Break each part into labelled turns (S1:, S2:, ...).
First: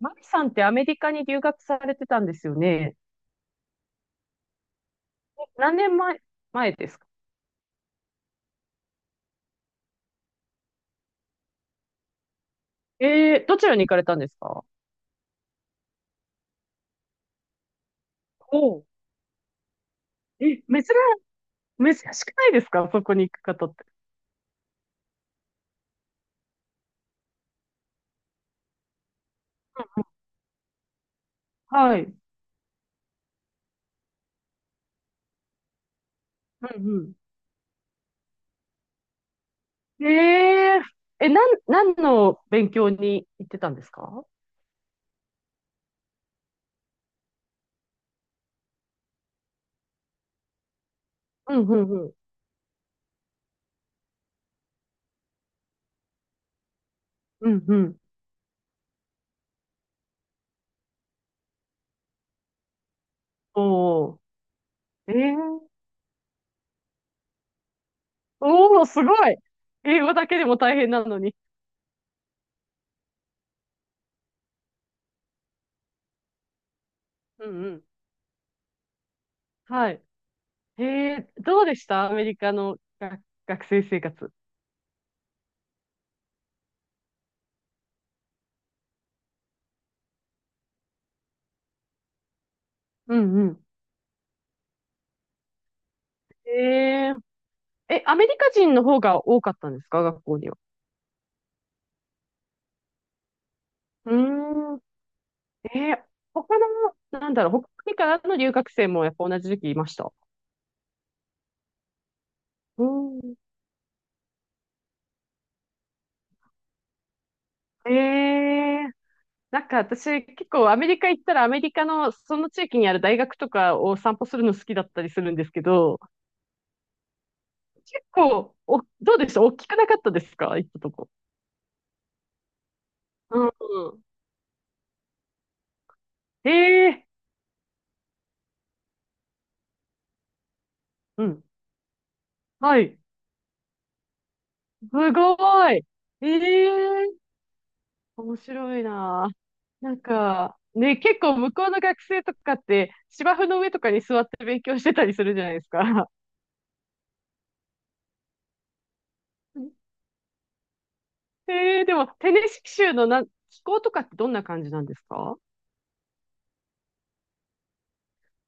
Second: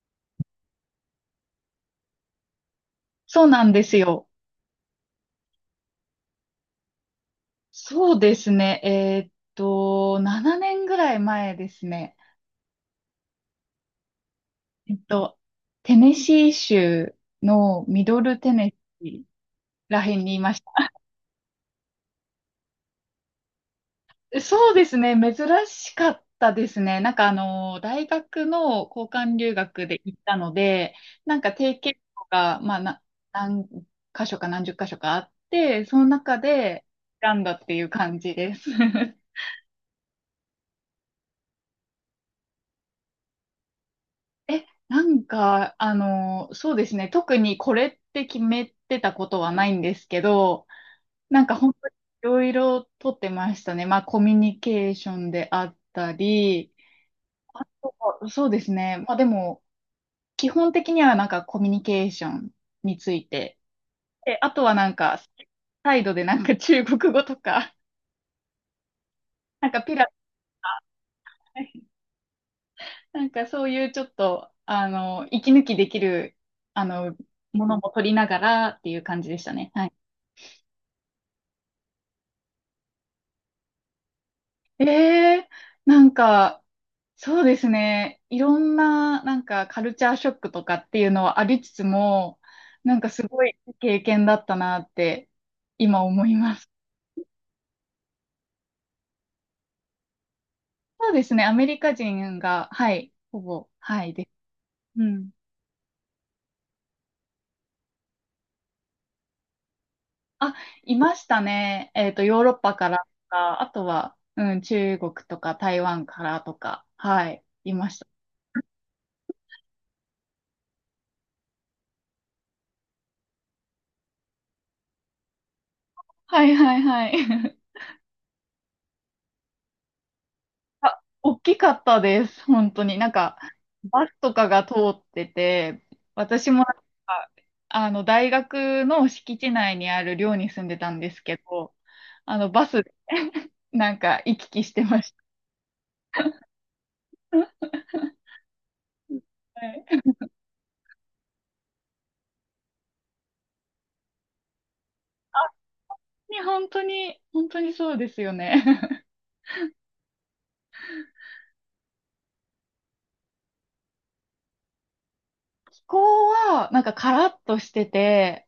S1: マキさんってアメリカに留学されてたんですよね。
S2: そうなんですよ。
S1: 何年前ですか？
S2: そうですね。7年ぐらい前ですね。
S1: ええ、どちらに行かれたんですか？
S2: えっと、テネシー州のミドルテネ
S1: おう。
S2: シーらへんにいま
S1: え、
S2: し
S1: 珍しくないですか、そこに行く方って？
S2: た。そうですね。珍しかったですね。大学の交換留学で行ったので、なんか定期
S1: はい。
S2: とか、まあ、な、何箇所か何十箇所かあって、その中
S1: う
S2: で
S1: ん
S2: 選んだっていう感じです。
S1: うん。えー、え、なん、何の勉強に行ってたんですか？
S2: え、なんか、あの、そうですね。特にこれって決めてたことはないんですけど、なん
S1: う
S2: か
S1: ん
S2: 本
S1: う
S2: 当
S1: ん
S2: に
S1: うん。
S2: いろいろとってましたね。まあコミュニケーションであったり、
S1: う
S2: あ
S1: んう
S2: と
S1: ん。
S2: は、そうですね。まあでも、基本的にはなんかコミュニケーションについて。
S1: おー。
S2: で、あとはなん
S1: え
S2: か、
S1: え。
S2: サイドでなんか中国語とか、
S1: おー、すごい。
S2: なんかピ
S1: 英
S2: ラ、
S1: 語だけでも大変なのに。
S2: なんかそういうちょっと、息抜きできる、あの、
S1: うん
S2: も
S1: う
S2: の
S1: ん。
S2: も取りながらっていう感じでしたね。は
S1: は
S2: い。
S1: い。えどうでしたアメリカの学生生活？
S2: ええ、なんか、そうですね。いろんな、なんか、カルチャーショックとかっていうのはありつつも、なんか
S1: う
S2: す
S1: ん
S2: ご
S1: う
S2: い
S1: ん。
S2: 経験だったなって、今思い
S1: え
S2: ます。
S1: ええ、アメリカ人の方が多かったんですか、学校には？
S2: そうですね。アメリカ人が、はい、ほぼ、は
S1: う
S2: い、です。
S1: ーん。
S2: うん。
S1: えー他の、なんだろう、北国からの留学生もやっぱ同じ時期いました？
S2: あ、いましたね。ヨーロッパ
S1: う
S2: からと
S1: ん。
S2: か、あとは、うん、中国とか台湾からとか、はい、いま
S1: え
S2: した。
S1: えなんか私結構アメリカ行ったらアメリカのその地域にある大学とかを散歩するの好きだったりするんですけど、
S2: はいはいはい。
S1: 結構、どうでした、大きくなかったですか、行ったと
S2: あ、
S1: こ？
S2: 大きかったです。本当に。なんか、
S1: うんうん。
S2: バスとかが通ってて、私
S1: え
S2: もなん
S1: え、
S2: か、大学の敷地内にある寮に住んでたんです
S1: う
S2: け
S1: ん。
S2: ど、バ
S1: は
S2: スで
S1: い。
S2: なんか行き来してまし
S1: す
S2: た。
S1: ごい。ええ面白いな。
S2: は
S1: なん
S2: い。
S1: か、ね、結構向こうの学生とかって、芝生の上とかに座って勉強してたりするじゃないですか。
S2: に本当に、本当にそうですよね。
S1: でも、テネシキ州の気候とかってどんな感じなんですか？
S2: 気候は、なんかカラッとしてて、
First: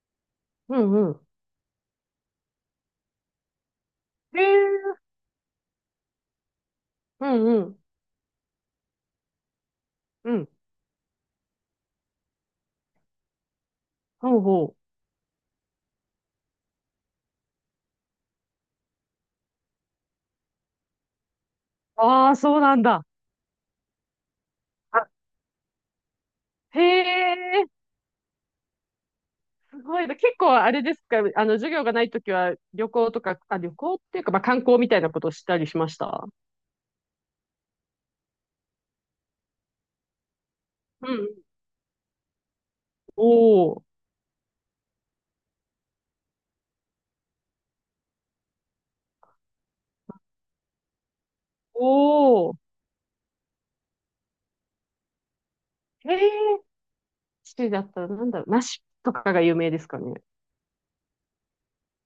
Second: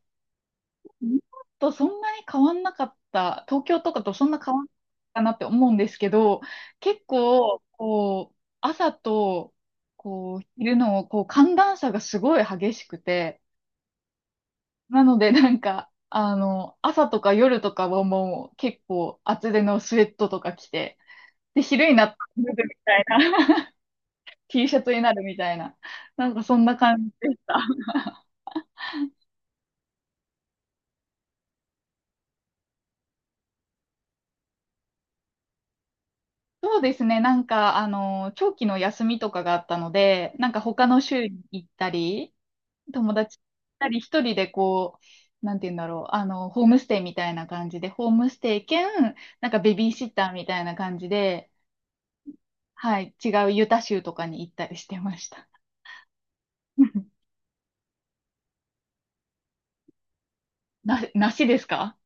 S1: うんう
S2: 日
S1: ん。
S2: 本とそんなに変わんなかった、東京とかとそん
S1: へ
S2: な変わ
S1: え。
S2: んなかったなって思うんですけど、結
S1: うんう
S2: 構、
S1: ん。
S2: こう、朝と、
S1: う
S2: こう、
S1: ん。
S2: 昼の、こう、寒暖差がすごい激しくて、
S1: ほうほう。
S2: なので、なんか、朝とか夜とかはもう結構厚手のスウェットとか着て、で、昼になったら
S1: ああ、
S2: 脱
S1: そう
S2: ぐみ
S1: なん
S2: たい
S1: だ。
S2: な、T シャツに
S1: あ
S2: なるみたいな、なんかそんな
S1: へ
S2: 感じでした。
S1: え、すごいな。結構あれですか、あの、授業がないときは旅行とか、あ、旅行っていうか、まあ観光みたいなことをしたりしました？
S2: そうですね。なんか、長期の休みとかがあったので、なんか他の
S1: う
S2: 州
S1: ん。
S2: に行ったり、友
S1: お
S2: 達と行っ
S1: お。
S2: たり、一人でこう、なんて言うんだろう、ホームステイみたいな感じで、ホームステイ兼、なんかベビーシッターみたいな感じで、
S1: おお。
S2: はい、違うユタ州とかに行ったりしてました。
S1: へえ。シティだったらなんだろう、ナッシュとかが有名ですかね。
S2: な、梨ですか？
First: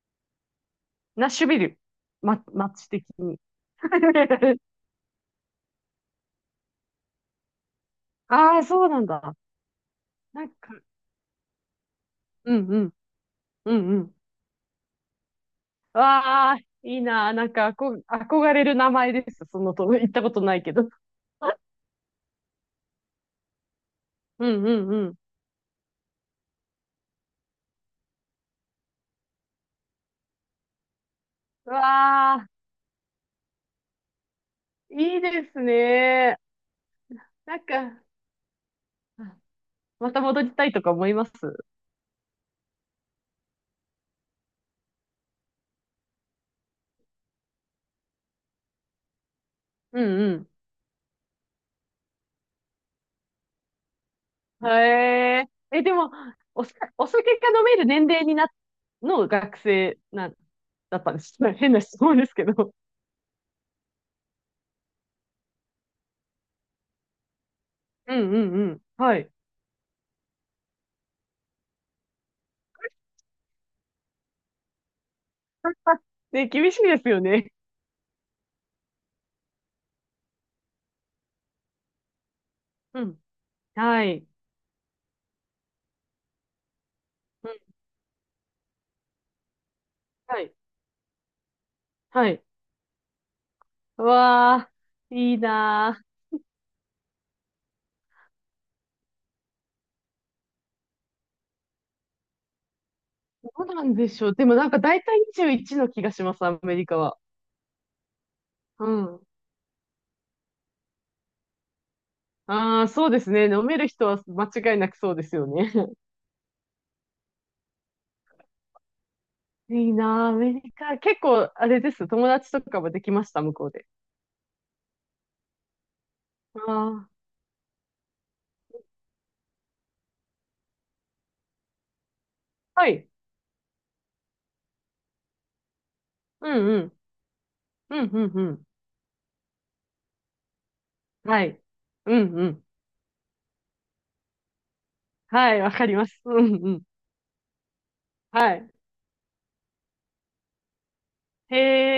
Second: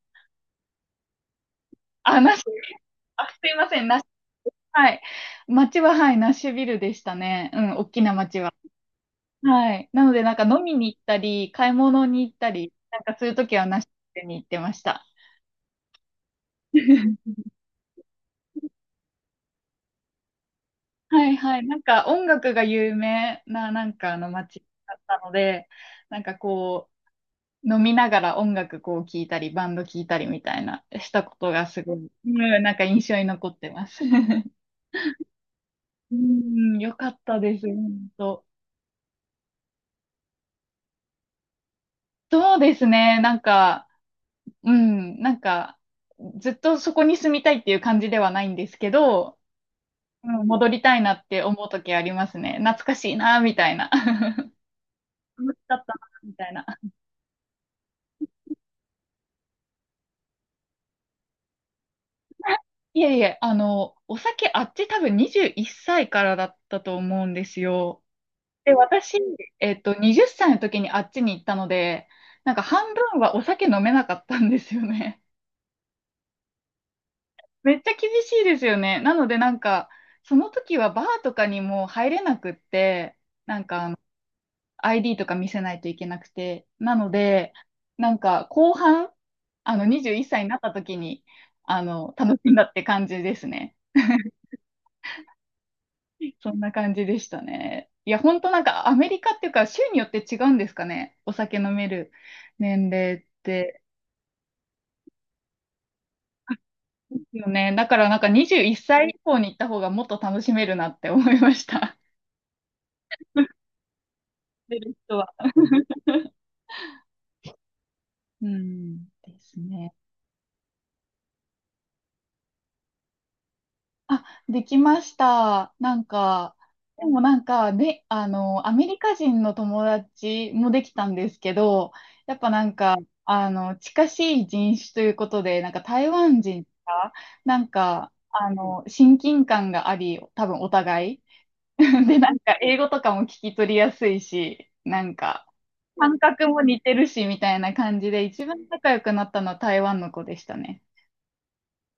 S1: ナッシュビル。
S2: あ、梨。
S1: ま、街的
S2: あ、
S1: に。
S2: すいません、梨。はい。町は、はい、ナッシュビルでしたね。うん、大きな町は。
S1: ああ、そうなんだ。
S2: はい。なので、なん
S1: な
S2: か
S1: ん
S2: 飲
S1: か、
S2: みに行ったり、買い物に行った
S1: うん
S2: り、
S1: うん、
S2: なんかそういう時は
S1: う
S2: なし
S1: んうん。
S2: に行ってました。
S1: わあ、いいな。なんか、憧れる名前です。そのと、行ったことないけど。
S2: はいは い。なんか音楽が有名な、なんかあの
S1: う
S2: 街
S1: んうん
S2: だ
S1: う
S2: っ
S1: ん。
S2: たので、なんかこう、飲みながら音楽こう聴いたり、バンド聴いたりみたいな、したことが
S1: う
S2: すごい、う
S1: わあ、
S2: ん、なんか印象に残ってます。
S1: いいです
S2: う
S1: ね。
S2: ん、よかった
S1: な
S2: で
S1: ん
S2: す、
S1: か、
S2: 本当。
S1: あまた戻りたいとか思います？
S2: そうですね、なんか、うん、なんか、ずっとそこに住みたいっていう感じではないんですけど、
S1: う
S2: うん、
S1: ん
S2: 戻りたいなって思う時ありますね。懐かしいな、みたいな。
S1: うん。へえ。
S2: 楽しかっ
S1: で
S2: たな、
S1: も、
S2: みたい
S1: お、
S2: な。
S1: お酒が飲める年齢にな、の学生な、だったんです？変な質問ですけど。
S2: いえいえ、お酒あっち多分21歳からだったと思うんですよ。
S1: うんうんう
S2: で、
S1: ん。は
S2: 私、
S1: い。
S2: 20歳の時にあっちに行ったので、なんか半分はお酒飲めなかったんですよね。
S1: ね、厳しいですよね。
S2: めっちゃ厳しいですよね。なのでなんか、その時はバーとかにも入れなくっ
S1: う
S2: て、
S1: ん。はい。
S2: ID とか見せないといけなくて。なの
S1: う
S2: で、
S1: ん。
S2: なんか後半、あの21
S1: は
S2: 歳に
S1: い。
S2: なった時に、あの、
S1: は
S2: 楽
S1: い。
S2: しんだって感じですね。
S1: うわー、いいな
S2: そんな感じでしたね。いや、ほんとなんかアメリカっていうか州によって違うんですかね。お酒飲める年齢っ
S1: ー。どう
S2: て。
S1: なんでしょう。でもなんか大体21の気がします、アメリカ
S2: で
S1: は。
S2: すよね。だからなんか21
S1: う
S2: 歳以
S1: ん。
S2: 降に行った方がもっと楽しめるなって思いました。
S1: ああ、そうですね。飲める人は間違
S2: 出
S1: いな
S2: る
S1: くそう
S2: 人
S1: で
S2: は。
S1: すよね。
S2: うん、です
S1: いい
S2: ね。
S1: なー、アメリカ。結構、あれです。友達とかもできました、向こうで？
S2: あ、できました。なんか、で
S1: あ
S2: もなんか、ね、アメリカ人の友達もできたんですけど、やっぱなん
S1: あ、は
S2: か、
S1: い。
S2: 近しい人種ということで、なんか台湾
S1: う
S2: 人
S1: んうん。
S2: が、なん
S1: うん
S2: か、
S1: うんうん。
S2: 親近感があり、多分お互い。
S1: はい。う
S2: で、な
S1: ん
S2: ん
S1: う
S2: か、
S1: ん。
S2: 英語とかも聞き取りやすいし、なんか、
S1: はい、わかりま
S2: 感
S1: す。う
S2: 覚
S1: ん
S2: も
S1: う
S2: 似
S1: ん。
S2: てるし、みたいな感じで、一
S1: は
S2: 番
S1: い。
S2: 仲良くなったのは台湾の子でしたね。
S1: へ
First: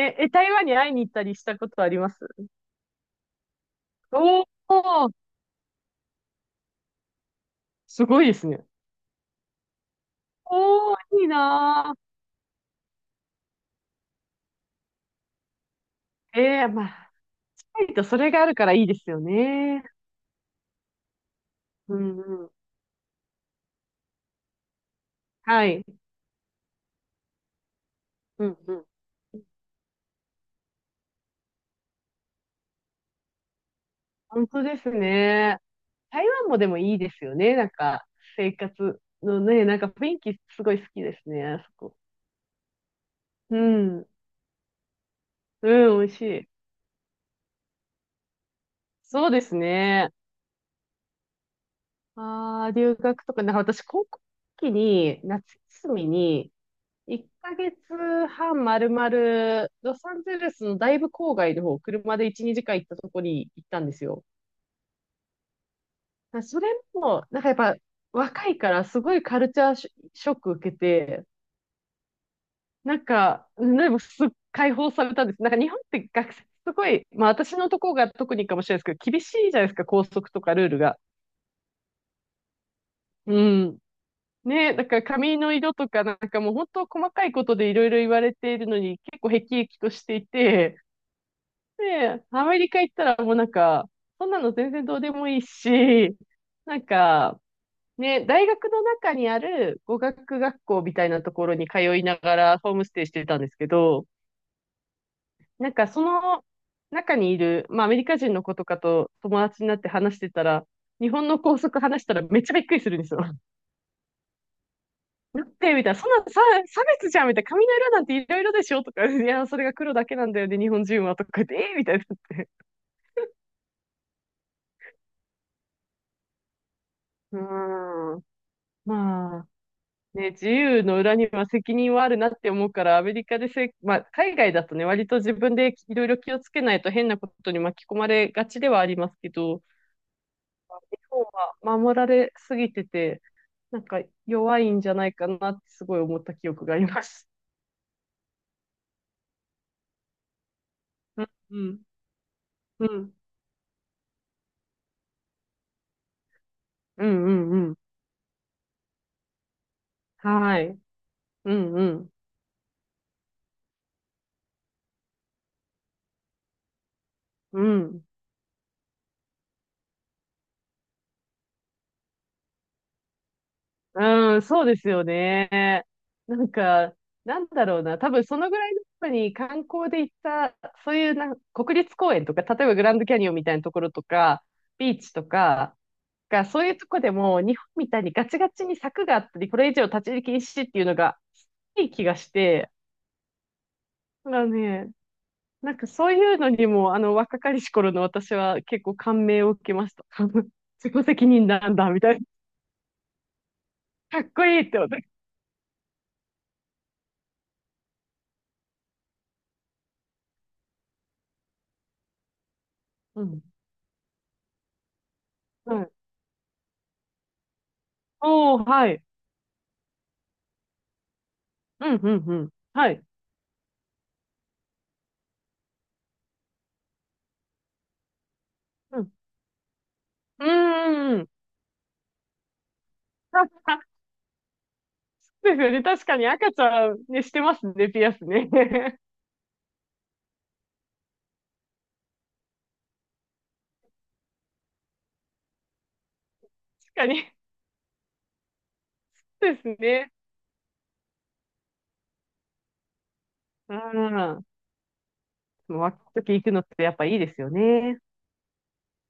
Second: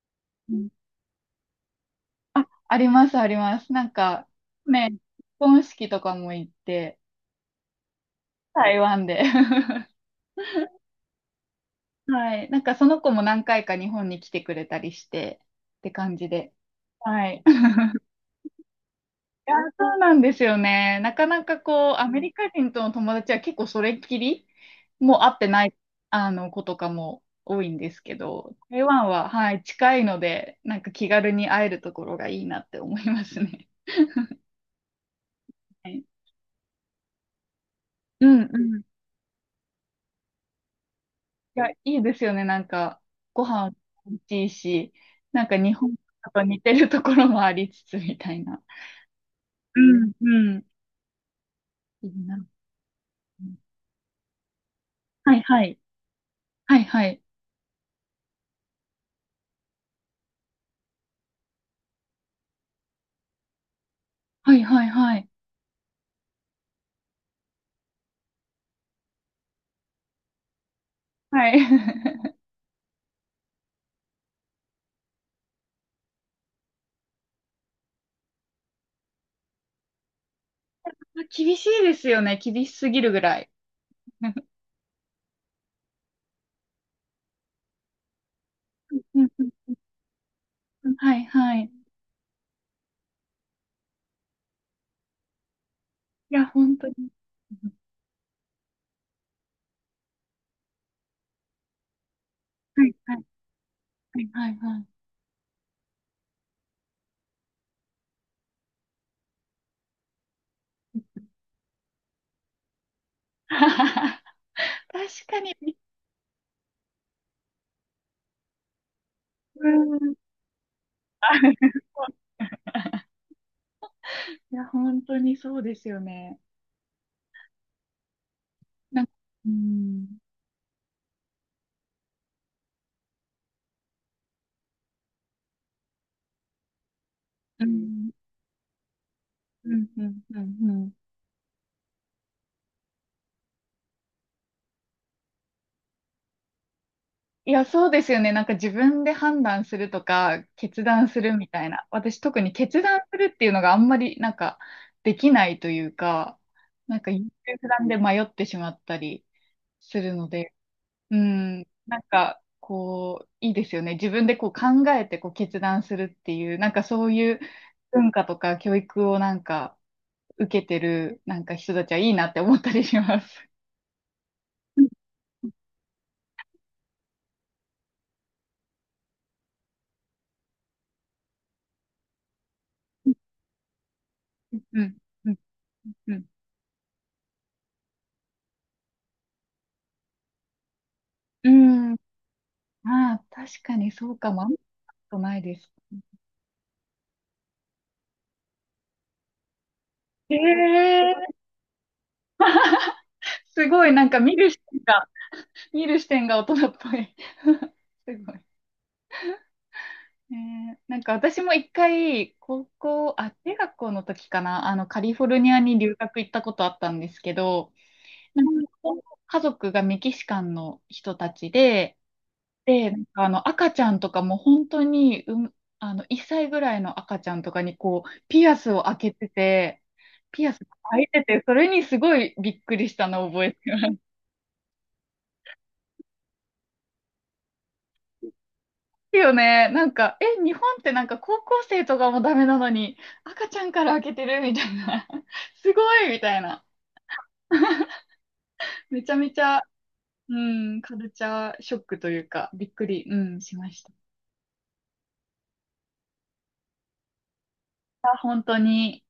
S1: え、台湾に会いに行ったりしたことあります？
S2: あります、あります。なんか、
S1: お
S2: ね、結
S1: おー、
S2: 婚式とかも行って、
S1: すごいですね。
S2: 台湾で。
S1: おお、いいな
S2: はい。なんかその子も何回か日本に来てくれたりして、って感じ
S1: ー。え
S2: で。
S1: え、まあ、
S2: はい。
S1: タイとそれがあるからいいですよ
S2: いや、
S1: ね。
S2: そうなんですよね。なかなかこう、
S1: う
S2: ア
S1: ん
S2: メリ
S1: う
S2: カ
S1: ん。
S2: 人との友達は結構それっきり、もう会ってな
S1: は
S2: い、
S1: い。
S2: あの、子とかも多いんですけ
S1: う
S2: ど、
S1: んう
S2: 台
S1: ん。
S2: 湾は、はい、近いので、なんか気軽に会えるところがいいなって思いますね。
S1: 本当ですね。
S2: はい。
S1: 台湾もでもいいですよね。なんか、
S2: うん
S1: 生
S2: うん。
S1: 活のね、なんか雰囲気すごい好きですね、
S2: い
S1: あ
S2: や、
S1: そ
S2: い
S1: こ。
S2: いですよね。なんか、ご
S1: う
S2: 飯
S1: ん。
S2: 美味しいし、なんか
S1: う
S2: 日本
S1: ん、美味し
S2: と
S1: い。
S2: 似てるところもありつつみたいな。
S1: そうです
S2: う
S1: ね。
S2: ん、うん。いいな。
S1: ああ、留学とか、なんか私、高校の時に、
S2: はい、
S1: 夏
S2: はい。
S1: 休みに、
S2: はい、はい。
S1: 1ヶ月半まるまる、ロサンゼルスのだいぶ郊外の方、車で1、2時間行ったとこに行ったんですよ。
S2: はい、はい、はい。
S1: それも、なんかやっぱ若いからすごいカルチャーショック受けて、
S2: はい。
S1: なんか、でも解放されたんです。なんか日本って学生、すごい、まあ私のとこが特にかもしれないですけど、厳しいじゃないですか、校則とかルールが。
S2: 厳しいですよね。厳しすぎるぐら
S1: う
S2: い。
S1: ん。ね、だから髪の色とかなんかもう本当細かいことでいろいろ言われているのに結
S2: うん
S1: 構辟
S2: うん
S1: 易としていて、
S2: うんはい、はい。い
S1: で、アメリカ行ったらもうなんか、そんなの全然どうでもいいし、
S2: や、
S1: な
S2: 本
S1: ん
S2: 当に。
S1: か、ね、大学の中にある語学学校みたいなところに通いながらホー
S2: は
S1: ムス
S2: い、
S1: テイし
S2: はい、
S1: てたんですけど、
S2: はい、はい。はい
S1: なんかその中にいる、まあアメリカ人の子とかと友達になって話してたら、日本の校則話したらめっちゃびっくりするんですよ。
S2: 確か
S1: だって、
S2: に。
S1: みたいな、そんなさ差別じゃんみたいな、髪の色なんていろいろでしょとか、いや、それ
S2: う
S1: が黒だ
S2: ん。
S1: けなんだよね、日本人はとかで、えーみたいになっ て。
S2: いや、本当にそうですよね。
S1: うーん。
S2: なんか、
S1: まあ、
S2: うん。
S1: ね、自由の裏には責任はあるなって思うから、アメリカでまあ、海外だとね、割と自分でいろいろ気をつけないと変なことに
S2: う
S1: 巻き込ま
S2: ん、
S1: れがちではありますけど、
S2: うん、うん、うん。うん。
S1: 日本は守られすぎてて、なんか弱いんじゃないかなってすごい思った記憶があります。
S2: いや、そうですよね。なんか自分で判断するとか、決断す
S1: うん、
S2: るみ
S1: う
S2: たい
S1: ん、
S2: な。私特に決
S1: う
S2: 断
S1: ん、
S2: するっていうのがあんまりなんかできないというか、なん
S1: う
S2: か優
S1: ん、
S2: 柔
S1: うん、
S2: 不
S1: うん
S2: 断で迷ってしまったりするので、
S1: はい、
S2: う
S1: う
S2: ん、
S1: ん、う
S2: なん
S1: ん、
S2: かこう、いいですよね。自分でこう考えてこう決断するっていう、なんかそういう
S1: うん。
S2: 文化とか教育をなんか受けてるなんか人たちはいいなって思ったりします。
S1: うん、そうですよね。なんか、なんだろうな。多分そのぐらいの時に観光で行った、そういう国立公園とか、例えばグランドキャニオンみたいなところとか、
S2: う
S1: ビ
S2: ん、
S1: ーチと
S2: うん、
S1: か
S2: うん。
S1: が、そういうとこでも日本みたいにガチガチに柵があったり、これ以上立ち入り禁止っていうのが
S2: う
S1: いい
S2: ん。あ
S1: 気がして、
S2: あ、確かにそう
S1: だ
S2: か
S1: か
S2: も。あ
S1: ら
S2: んまり
S1: ね、
S2: ことないです。
S1: なんかそういうのにも、あの若かりし頃の私は結構感銘を受けました。自己
S2: え
S1: 責
S2: え。
S1: 任なんだ、みたいな。
S2: すごい、なんか
S1: かっ
S2: 見
S1: こ
S2: る
S1: い
S2: 視
S1: いって
S2: 点
S1: 思って。
S2: が、見る視点が大人っぽい。すごい。ええ、なんか私も一回、高校、
S1: う
S2: あ、
S1: ん。
S2: 中学校の時かな、カリフォルニアに
S1: はい。
S2: 留学行ったことあったんですけど、
S1: おー、はい。
S2: 家族がメキシカンの人たち
S1: うん、
S2: で、
S1: うん、うん。
S2: で、
S1: は
S2: な
S1: い。
S2: んかあの赤ちゃんとかも本当に、うん、あの1歳ぐらいの赤ちゃんとかにこうピアスを開
S1: う
S2: け
S1: ん。
S2: てて、
S1: う
S2: ピアスが開い
S1: ー
S2: て
S1: ん。
S2: て、それにすごいびっくりしたのを
S1: あ、
S2: 覚えて
S1: あ そうですよね。確かに赤ちゃんね、してますね、ピアスね。
S2: るよね。なんか、え、日本ってなんか高校生とかもダメなのに、赤ちゃんから開けてるみたいな。すごいみたいな。
S1: 確かに。
S2: めちゃめち
S1: そうで
S2: ゃ、
S1: すね。
S2: うん、カルチャーショックというか、びっくり、うん、しま
S1: う
S2: した。
S1: ん。若い時行くのってやっぱいいですよね。
S2: 本当に。